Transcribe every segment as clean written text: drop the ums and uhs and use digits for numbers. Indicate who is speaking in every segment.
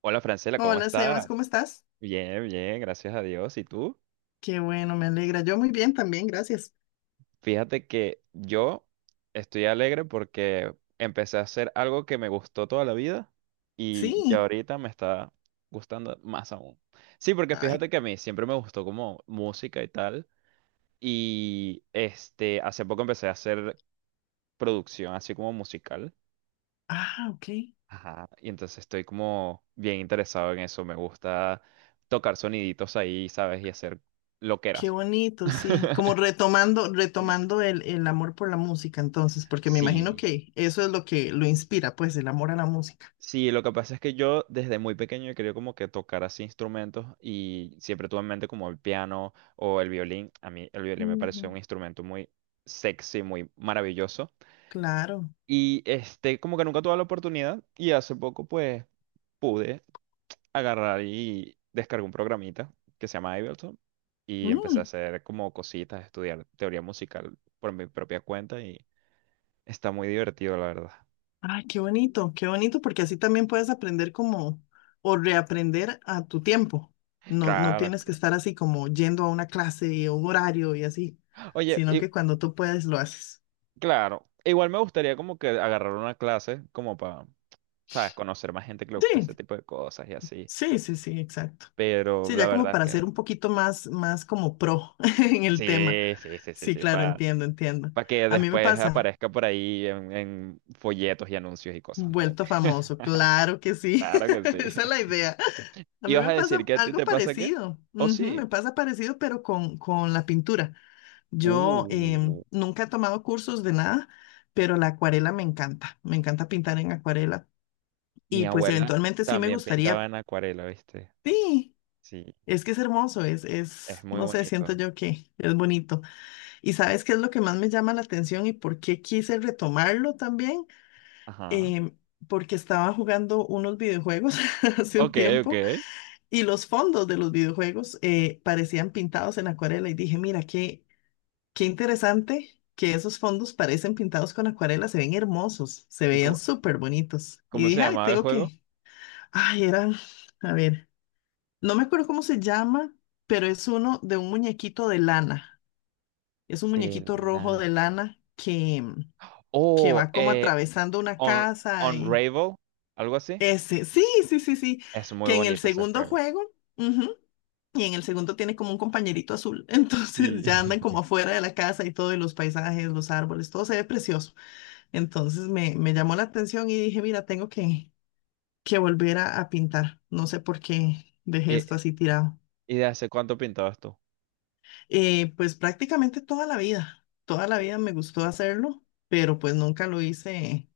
Speaker 1: Hola Francela, ¿cómo
Speaker 2: Hola Sebas,
Speaker 1: estás?
Speaker 2: ¿cómo estás?
Speaker 1: Bien, bien, gracias a Dios. ¿Y tú?
Speaker 2: Qué bueno, me alegra. Yo muy bien también, gracias.
Speaker 1: Fíjate que yo estoy alegre porque empecé a hacer algo que me gustó toda la vida y ya
Speaker 2: Sí.
Speaker 1: ahorita me está gustando más aún. Sí, porque
Speaker 2: Ay,
Speaker 1: fíjate que a mí siempre me gustó como música y tal y este hace poco empecé a hacer producción así como musical.
Speaker 2: ah, ok.
Speaker 1: Ajá, y entonces estoy como bien interesado en eso. Me gusta tocar soniditos ahí, ¿sabes? Y hacer
Speaker 2: Qué
Speaker 1: loqueras.
Speaker 2: bonito, sí. Como retomando, retomando el amor por la música, entonces, porque me imagino
Speaker 1: Sí,
Speaker 2: que eso es lo que lo inspira, pues, el amor a la música.
Speaker 1: sí, lo que pasa es que yo desde muy pequeño he querido como que tocar así instrumentos y siempre tuve en mente como el piano o el violín. A mí el violín me pareció
Speaker 2: Ujú.
Speaker 1: un instrumento muy sexy, muy maravilloso.
Speaker 2: Claro.
Speaker 1: Y este, como que nunca tuve la oportunidad y hace poco pues pude agarrar y descargué un programita que se llama Ableton y empecé a
Speaker 2: Mm,
Speaker 1: hacer como cositas, estudiar teoría musical por mi propia cuenta y está muy divertido, la verdad.
Speaker 2: ay, qué bonito, porque así también puedes aprender como, o reaprender a tu tiempo. No, no
Speaker 1: Claro.
Speaker 2: tienes que estar así como yendo a una clase y a un horario y así,
Speaker 1: Oye,
Speaker 2: sino
Speaker 1: y,
Speaker 2: que cuando tú puedes lo haces.
Speaker 1: claro, igual me gustaría como que agarrar una clase como para, ¿sabes? Conocer más gente que le gusta
Speaker 2: Sí,
Speaker 1: este tipo de cosas y así,
Speaker 2: sí, sí, sí, exacto.
Speaker 1: pero
Speaker 2: Sí,
Speaker 1: la
Speaker 2: ya como
Speaker 1: verdad es
Speaker 2: para
Speaker 1: que
Speaker 2: ser un poquito más, más como pro en el tema.
Speaker 1: sí, sí, sí, sí,
Speaker 2: Sí,
Speaker 1: sí,
Speaker 2: claro,
Speaker 1: para...
Speaker 2: entiendo, entiendo.
Speaker 1: Para que
Speaker 2: A mí me
Speaker 1: después
Speaker 2: pasa,
Speaker 1: aparezca por ahí en folletos y anuncios y cosas, ¿no?
Speaker 2: vuelto famoso, claro que sí.
Speaker 1: Claro que sí.
Speaker 2: Esa es la idea. A
Speaker 1: ¿Y
Speaker 2: mí
Speaker 1: vas
Speaker 2: me
Speaker 1: a decir
Speaker 2: pasa
Speaker 1: que a ti
Speaker 2: algo
Speaker 1: te pasa qué?
Speaker 2: parecido.
Speaker 1: ¿O
Speaker 2: Ujú,
Speaker 1: sí?
Speaker 2: me pasa parecido, pero con la pintura. Yo
Speaker 1: Uh,
Speaker 2: nunca he tomado cursos de nada, pero la acuarela me encanta. Me encanta pintar en acuarela.
Speaker 1: mi
Speaker 2: Y pues
Speaker 1: abuela
Speaker 2: eventualmente sí me
Speaker 1: también
Speaker 2: gustaría.
Speaker 1: pintaba en acuarela, ¿viste?
Speaker 2: Sí,
Speaker 1: Sí,
Speaker 2: es que es hermoso,
Speaker 1: es
Speaker 2: es,
Speaker 1: muy
Speaker 2: no sé, siento
Speaker 1: bonito.
Speaker 2: yo que es bonito. ¿Y sabes qué es lo que más me llama la atención y por qué quise retomarlo también?
Speaker 1: Ajá.
Speaker 2: Em, Porque estaba jugando unos videojuegos hace un
Speaker 1: Ok,
Speaker 2: tiempo
Speaker 1: ok.
Speaker 2: y los fondos de los videojuegos parecían pintados en acuarela y dije, mira, qué, qué interesante que esos fondos parecen pintados con acuarela, se ven hermosos, se
Speaker 1: ¿Y
Speaker 2: veían
Speaker 1: cómo,
Speaker 2: súper bonitos. Y
Speaker 1: cómo se
Speaker 2: dije, ay,
Speaker 1: llamaba el
Speaker 2: tengo
Speaker 1: juego?
Speaker 2: que, ay, eran, a ver. No me acuerdo cómo se llama, pero es uno de un muñequito de lana. Es un
Speaker 1: De
Speaker 2: muñequito rojo
Speaker 1: la...
Speaker 2: de lana que, mm, que
Speaker 1: Oh,
Speaker 2: va como atravesando una
Speaker 1: Un-
Speaker 2: casa y
Speaker 1: Unravel, algo así.
Speaker 2: ese, sí, sí, sí, sí,
Speaker 1: Es muy
Speaker 2: que en el
Speaker 1: bonito ese
Speaker 2: segundo
Speaker 1: juego.
Speaker 2: juego, ujú, y en el segundo tiene como un compañerito azul.
Speaker 1: Sí.
Speaker 2: Entonces ya andan como afuera de la casa y todo, y los paisajes, los árboles, todo se ve precioso. Entonces me llamó la atención y dije, mira, tengo que volver a pintar. No sé por qué dejé
Speaker 1: ¿Y,
Speaker 2: esto así tirado.
Speaker 1: y de hace cuánto pintabas tú?
Speaker 2: Pues prácticamente toda la
Speaker 1: Oh,
Speaker 2: vida me gustó hacerlo, pero pues nunca lo hice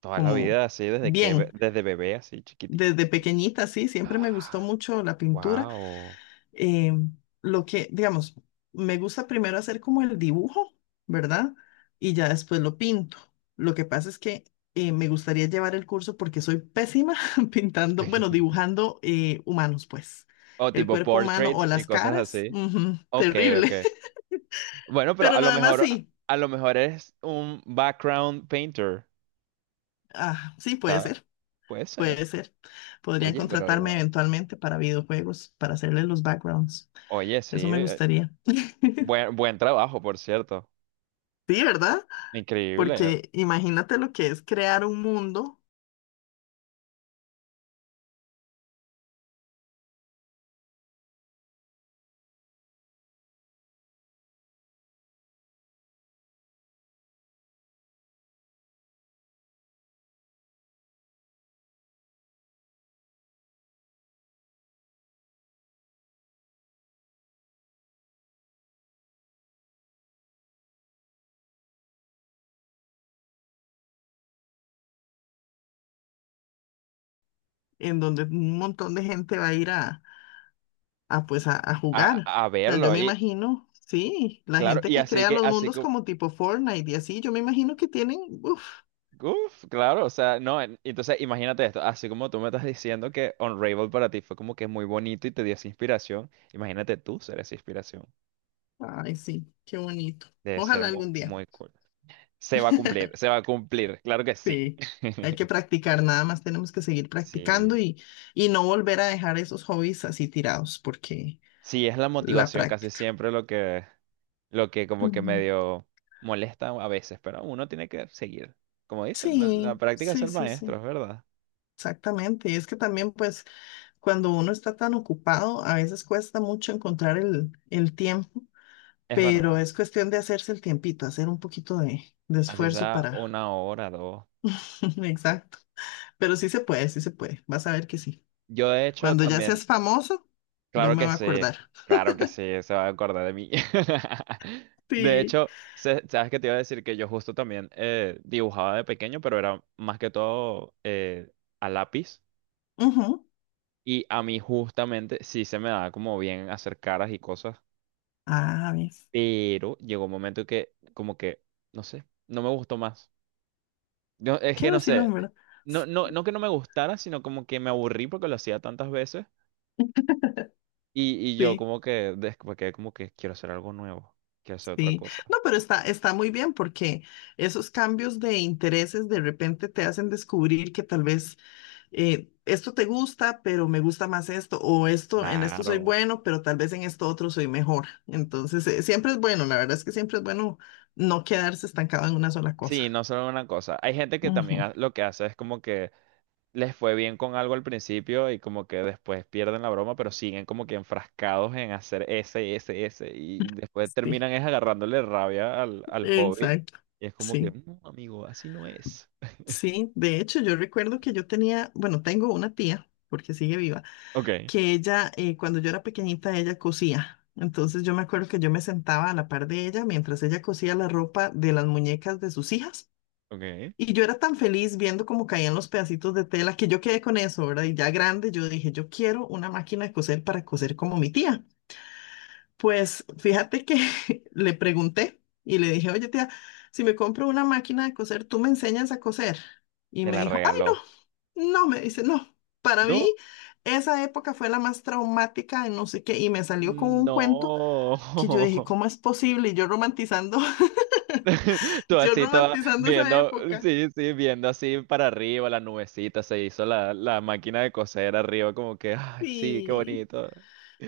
Speaker 1: toda la
Speaker 2: como
Speaker 1: vida, así, desde que, be-
Speaker 2: bien.
Speaker 1: desde bebé, así, chiquitico
Speaker 2: Desde
Speaker 1: también.
Speaker 2: pequeñita, sí, siempre me gustó mucho la pintura.
Speaker 1: Wow.
Speaker 2: Eh, lo que, digamos, me gusta primero hacer como el dibujo, ¿verdad? Y ya después lo pinto. Lo que pasa es que me gustaría llevar el curso porque soy pésima pintando, bueno, dibujando humanos, pues.
Speaker 1: O
Speaker 2: El
Speaker 1: tipo
Speaker 2: cuerpo humano o
Speaker 1: portraits y
Speaker 2: las
Speaker 1: cosas
Speaker 2: caras,
Speaker 1: así.
Speaker 2: ujú,
Speaker 1: Ok,
Speaker 2: terrible.
Speaker 1: ok. Bueno, pero
Speaker 2: Pero lo demás sí,
Speaker 1: a lo mejor eres un background painter,
Speaker 2: ah, sí, puede
Speaker 1: ¿sabes?
Speaker 2: ser,
Speaker 1: Puede ser.
Speaker 2: puede ser. Podrían
Speaker 1: Oye, pero
Speaker 2: contratarme
Speaker 1: igual.
Speaker 2: eventualmente para videojuegos, para hacerles los backgrounds.
Speaker 1: Oye, sí.
Speaker 2: Eso me gustaría.
Speaker 1: Buen, buen trabajo, por cierto.
Speaker 2: Sí, ¿verdad?
Speaker 1: Increíble.
Speaker 2: Porque imagínate lo que es crear un mundo en donde un montón de gente va a ir a, pues a jugar.
Speaker 1: A
Speaker 2: O sea, yo
Speaker 1: verlo.
Speaker 2: me
Speaker 1: Y
Speaker 2: imagino, sí, la
Speaker 1: claro,
Speaker 2: gente
Speaker 1: y
Speaker 2: que
Speaker 1: así
Speaker 2: crea
Speaker 1: que,
Speaker 2: los
Speaker 1: así
Speaker 2: mundos
Speaker 1: como.
Speaker 2: como tipo Fortnite y así, yo me imagino que tienen, uff,
Speaker 1: Uf, claro, o sea, no, en- entonces imagínate esto, así como tú me estás diciendo que Unravel para ti fue como que muy bonito y te dio esa inspiración, imagínate tú ser esa inspiración,
Speaker 2: ay, sí, qué bonito.
Speaker 1: debe ser
Speaker 2: Ojalá
Speaker 1: mu-
Speaker 2: algún día.
Speaker 1: muy cool. Se va a cumplir, se va a cumplir, claro que sí.
Speaker 2: Sí, hay que practicar, nada más tenemos que seguir
Speaker 1: Sí,
Speaker 2: practicando y no volver a dejar esos hobbies así tirados, porque
Speaker 1: sí, es la
Speaker 2: la
Speaker 1: motivación casi
Speaker 2: práctica.
Speaker 1: siempre lo que como que
Speaker 2: Ujú.
Speaker 1: medio molesta a veces, pero uno tiene que seguir. Como dicen, la
Speaker 2: Sí,
Speaker 1: práctica es
Speaker 2: sí,
Speaker 1: el
Speaker 2: sí,
Speaker 1: maestro,
Speaker 2: sí,
Speaker 1: es verdad.
Speaker 2: exactamente. Y es que también, pues, cuando uno está tan ocupado, a veces cuesta mucho encontrar el tiempo,
Speaker 1: Es
Speaker 2: pero
Speaker 1: verdad.
Speaker 2: es cuestión de hacerse el tiempito, hacer un poquito de
Speaker 1: Así
Speaker 2: esfuerzo
Speaker 1: sea
Speaker 2: para...
Speaker 1: una hora, dos.
Speaker 2: Exacto. Pero sí se puede, sí se puede. Vas a ver que sí.
Speaker 1: Yo de hecho
Speaker 2: Cuando ya
Speaker 1: también,
Speaker 2: seas famoso, yo
Speaker 1: claro
Speaker 2: me
Speaker 1: que
Speaker 2: voy a
Speaker 1: sí,
Speaker 2: acordar.
Speaker 1: claro que sí, se va a acordar de mí. De
Speaker 2: Sí.
Speaker 1: hecho, se- sabes que te iba a decir que yo justo también dibujaba de pequeño, pero era más que todo a lápiz.
Speaker 2: Ujú.
Speaker 1: Y a mí justamente sí se me daba como bien hacer caras y cosas,
Speaker 2: Ah, ¿ves?
Speaker 1: pero llegó un momento que como que, no sé, no me gustó más. Yo, es
Speaker 2: Qué
Speaker 1: que no
Speaker 2: vacilón,
Speaker 1: sé,
Speaker 2: ¿verdad?
Speaker 1: no, no, no que no me gustara, sino como que me aburrí porque lo hacía tantas veces y yo
Speaker 2: Sí,
Speaker 1: como que después quedé como que quiero hacer algo nuevo, quiero hacer otra
Speaker 2: sí.
Speaker 1: cosa.
Speaker 2: No, pero está, está muy bien porque esos cambios de intereses de repente te hacen descubrir que tal vez esto te gusta, pero me gusta más esto, o esto, en esto soy
Speaker 1: Claro.
Speaker 2: bueno, pero tal vez en esto otro soy mejor. Entonces, siempre es bueno, la verdad es que siempre es bueno no quedarse estancado en una sola
Speaker 1: Sí,
Speaker 2: cosa.
Speaker 1: no solo una cosa. Hay gente que también
Speaker 2: Ujú,
Speaker 1: ha- lo que hace es como que les fue bien con algo al principio y como que después pierden la broma, pero siguen como que enfrascados en hacer ese, ese, ese y después
Speaker 2: sí,
Speaker 1: terminan es agarrándole rabia al, al hobby
Speaker 2: exacto.
Speaker 1: y es como que,
Speaker 2: Sí,
Speaker 1: no, amigo, así no es.
Speaker 2: sí. De hecho, yo recuerdo que yo tenía, bueno, tengo una tía, porque sigue viva
Speaker 1: Ok,
Speaker 2: que ella, cuando yo era pequeñita, ella cosía. Entonces yo me acuerdo que yo me sentaba a la par de ella mientras ella cosía la ropa de las muñecas de sus hijas.
Speaker 1: ok,
Speaker 2: Y yo era tan feliz viendo cómo caían los pedacitos de tela que yo quedé con eso, ¿verdad? Y ya grande yo dije, yo quiero una máquina de coser para coser como mi tía. Pues fíjate que le pregunté y le dije, oye tía, si me compro una máquina de coser, ¿tú me enseñas a coser? Y
Speaker 1: te
Speaker 2: me
Speaker 1: la
Speaker 2: dijo, ay, no.
Speaker 1: regaló.
Speaker 2: No, me dice, no. Para mí,
Speaker 1: No,
Speaker 2: esa época fue la más traumática de no sé qué. Y me salió con un cuento
Speaker 1: no.
Speaker 2: que yo dije, ¿cómo es posible? Y yo romantizando,
Speaker 1: Tú
Speaker 2: yo
Speaker 1: así, toda
Speaker 2: romantizando esa
Speaker 1: viendo,
Speaker 2: época.
Speaker 1: sí, sí, viendo así para arriba la nubecita, se hizo la, la máquina de coser arriba como que, ay, sí, qué
Speaker 2: Y,
Speaker 1: bonito.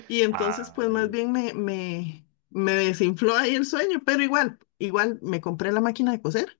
Speaker 2: y entonces, pues más
Speaker 1: Ay.
Speaker 2: bien me desinfló ahí el sueño, pero igual, igual me compré la máquina de coser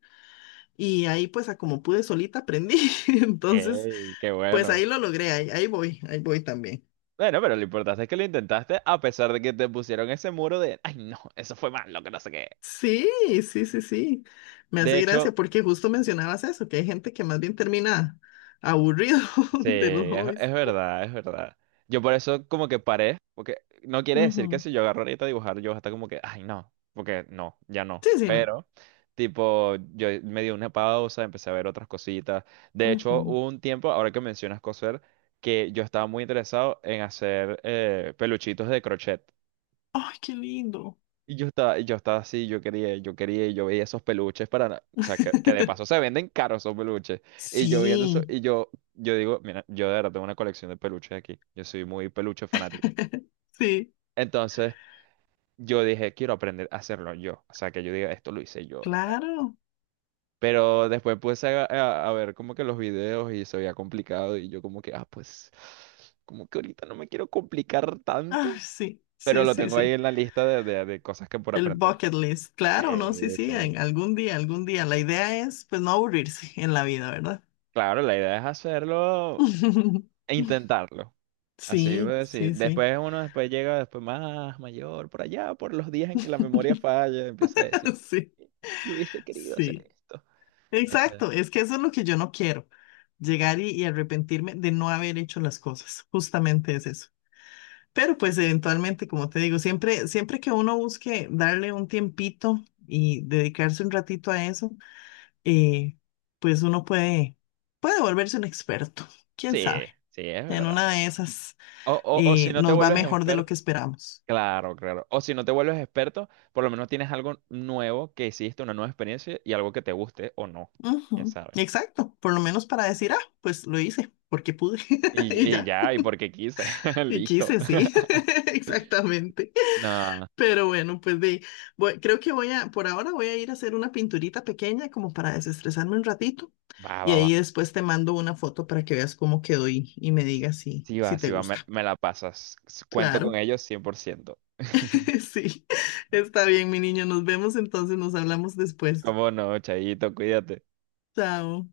Speaker 2: y ahí pues a como pude solita aprendí. Entonces,
Speaker 1: Ey, qué
Speaker 2: pues
Speaker 1: bueno.
Speaker 2: ahí lo logré, ahí, ahí voy también.
Speaker 1: Bueno, pero lo importante es que lo intentaste a pesar de que te pusieron ese muro de, ay, no, eso fue malo, que no sé qué.
Speaker 2: Sí, sí, sí, sí. Me
Speaker 1: De
Speaker 2: hace
Speaker 1: hecho,
Speaker 2: gracia porque justo mencionabas eso, que hay gente que más bien termina aburrido
Speaker 1: sí,
Speaker 2: de los hobbies.
Speaker 1: es verdad, es verdad. Yo por eso como que paré, porque no quiere decir que
Speaker 2: Ujú.
Speaker 1: si yo agarro ahorita a dibujar, yo hasta como que, ay, no, porque no, ya no.
Speaker 2: Sí, sí, no.
Speaker 1: Pero, tipo, yo me di una pausa, empecé a ver otras cositas. De hecho,
Speaker 2: Ujú.
Speaker 1: hubo un tiempo, ahora que mencionas coser, que yo estaba muy interesado en hacer peluchitos de crochet.
Speaker 2: Ay, qué lindo.
Speaker 1: Y yo estaba así, yo quería, y yo veía esos peluches para, na- o sea, que de paso se venden caros esos peluches. Y yo viendo eso,
Speaker 2: Sí,
Speaker 1: y yo digo, mira, yo de verdad tengo una colección de peluches aquí. Yo soy muy peluche fanático.
Speaker 2: sí,
Speaker 1: Entonces, yo dije, quiero aprender a hacerlo yo. O sea, que yo diga, esto lo hice yo y tal.
Speaker 2: claro.
Speaker 1: Pero después puse a ver como que los videos y se veía complicado y yo como que, ah, pues, como que ahorita no me quiero complicar tanto.
Speaker 2: Ay, sí,
Speaker 1: Pero
Speaker 2: sí,
Speaker 1: lo
Speaker 2: sí,
Speaker 1: tengo ahí
Speaker 2: sí.
Speaker 1: en la lista de cosas que por
Speaker 2: El
Speaker 1: aprender.
Speaker 2: bucket list,
Speaker 1: Sí,
Speaker 2: claro, ¿no? Sí, sí,
Speaker 1: sí.
Speaker 2: en algún día, algún día. La idea es, pues, no aburrirse en la vida, ¿verdad?
Speaker 1: Claro, la idea es hacerlo e intentarlo. Así voy a
Speaker 2: Sí,
Speaker 1: decir.
Speaker 2: sí, sí.
Speaker 1: Después uno después llega después más mayor, por allá, por los días en que la memoria falla, empieza a decir,
Speaker 2: Sí,
Speaker 1: yo hubiese querido hacer
Speaker 2: sí.
Speaker 1: esto. No sé.
Speaker 2: Exacto, es que eso es lo que yo no quiero llegar y arrepentirme de no haber hecho las cosas. Justamente es eso. Pero pues eventualmente, como te digo, siempre, siempre que uno busque darle un tiempito y dedicarse un ratito a eso, eh, pues uno puede, puede volverse un experto. ¿Quién sabe?
Speaker 1: Sí, sí, es
Speaker 2: En una
Speaker 1: verdad.
Speaker 2: de esas
Speaker 1: O si no te
Speaker 2: nos va
Speaker 1: vuelves
Speaker 2: mejor de lo
Speaker 1: experto,
Speaker 2: que esperamos.
Speaker 1: claro, claro. O si no te vuelves experto, por lo menos tienes algo nuevo que hiciste, una nueva experiencia y algo que te guste o no. Ya
Speaker 2: Ujú,
Speaker 1: sabes.
Speaker 2: exacto, por lo menos para decir, ah, pues lo hice porque pude y
Speaker 1: Y
Speaker 2: ya,
Speaker 1: ya, y porque quise.
Speaker 2: y
Speaker 1: Listo.
Speaker 2: quise, sí, exactamente.
Speaker 1: No,
Speaker 2: Pero bueno, pues de, creo que voy a, por ahora voy a ir a hacer una pinturita pequeña como para desestresarme un ratito
Speaker 1: va,
Speaker 2: y
Speaker 1: va, va.
Speaker 2: ahí después te mando una foto para que veas cómo quedó y me digas si,
Speaker 1: Sí va,
Speaker 2: si te
Speaker 1: sí va, me,
Speaker 2: gusta.
Speaker 1: me la pasas. Cuento con
Speaker 2: Claro,
Speaker 1: ellos 100%.
Speaker 2: sí, está bien, mi niño, nos vemos entonces, nos hablamos después.
Speaker 1: ¿Cómo no, Chayito? Cuídate.
Speaker 2: Chao.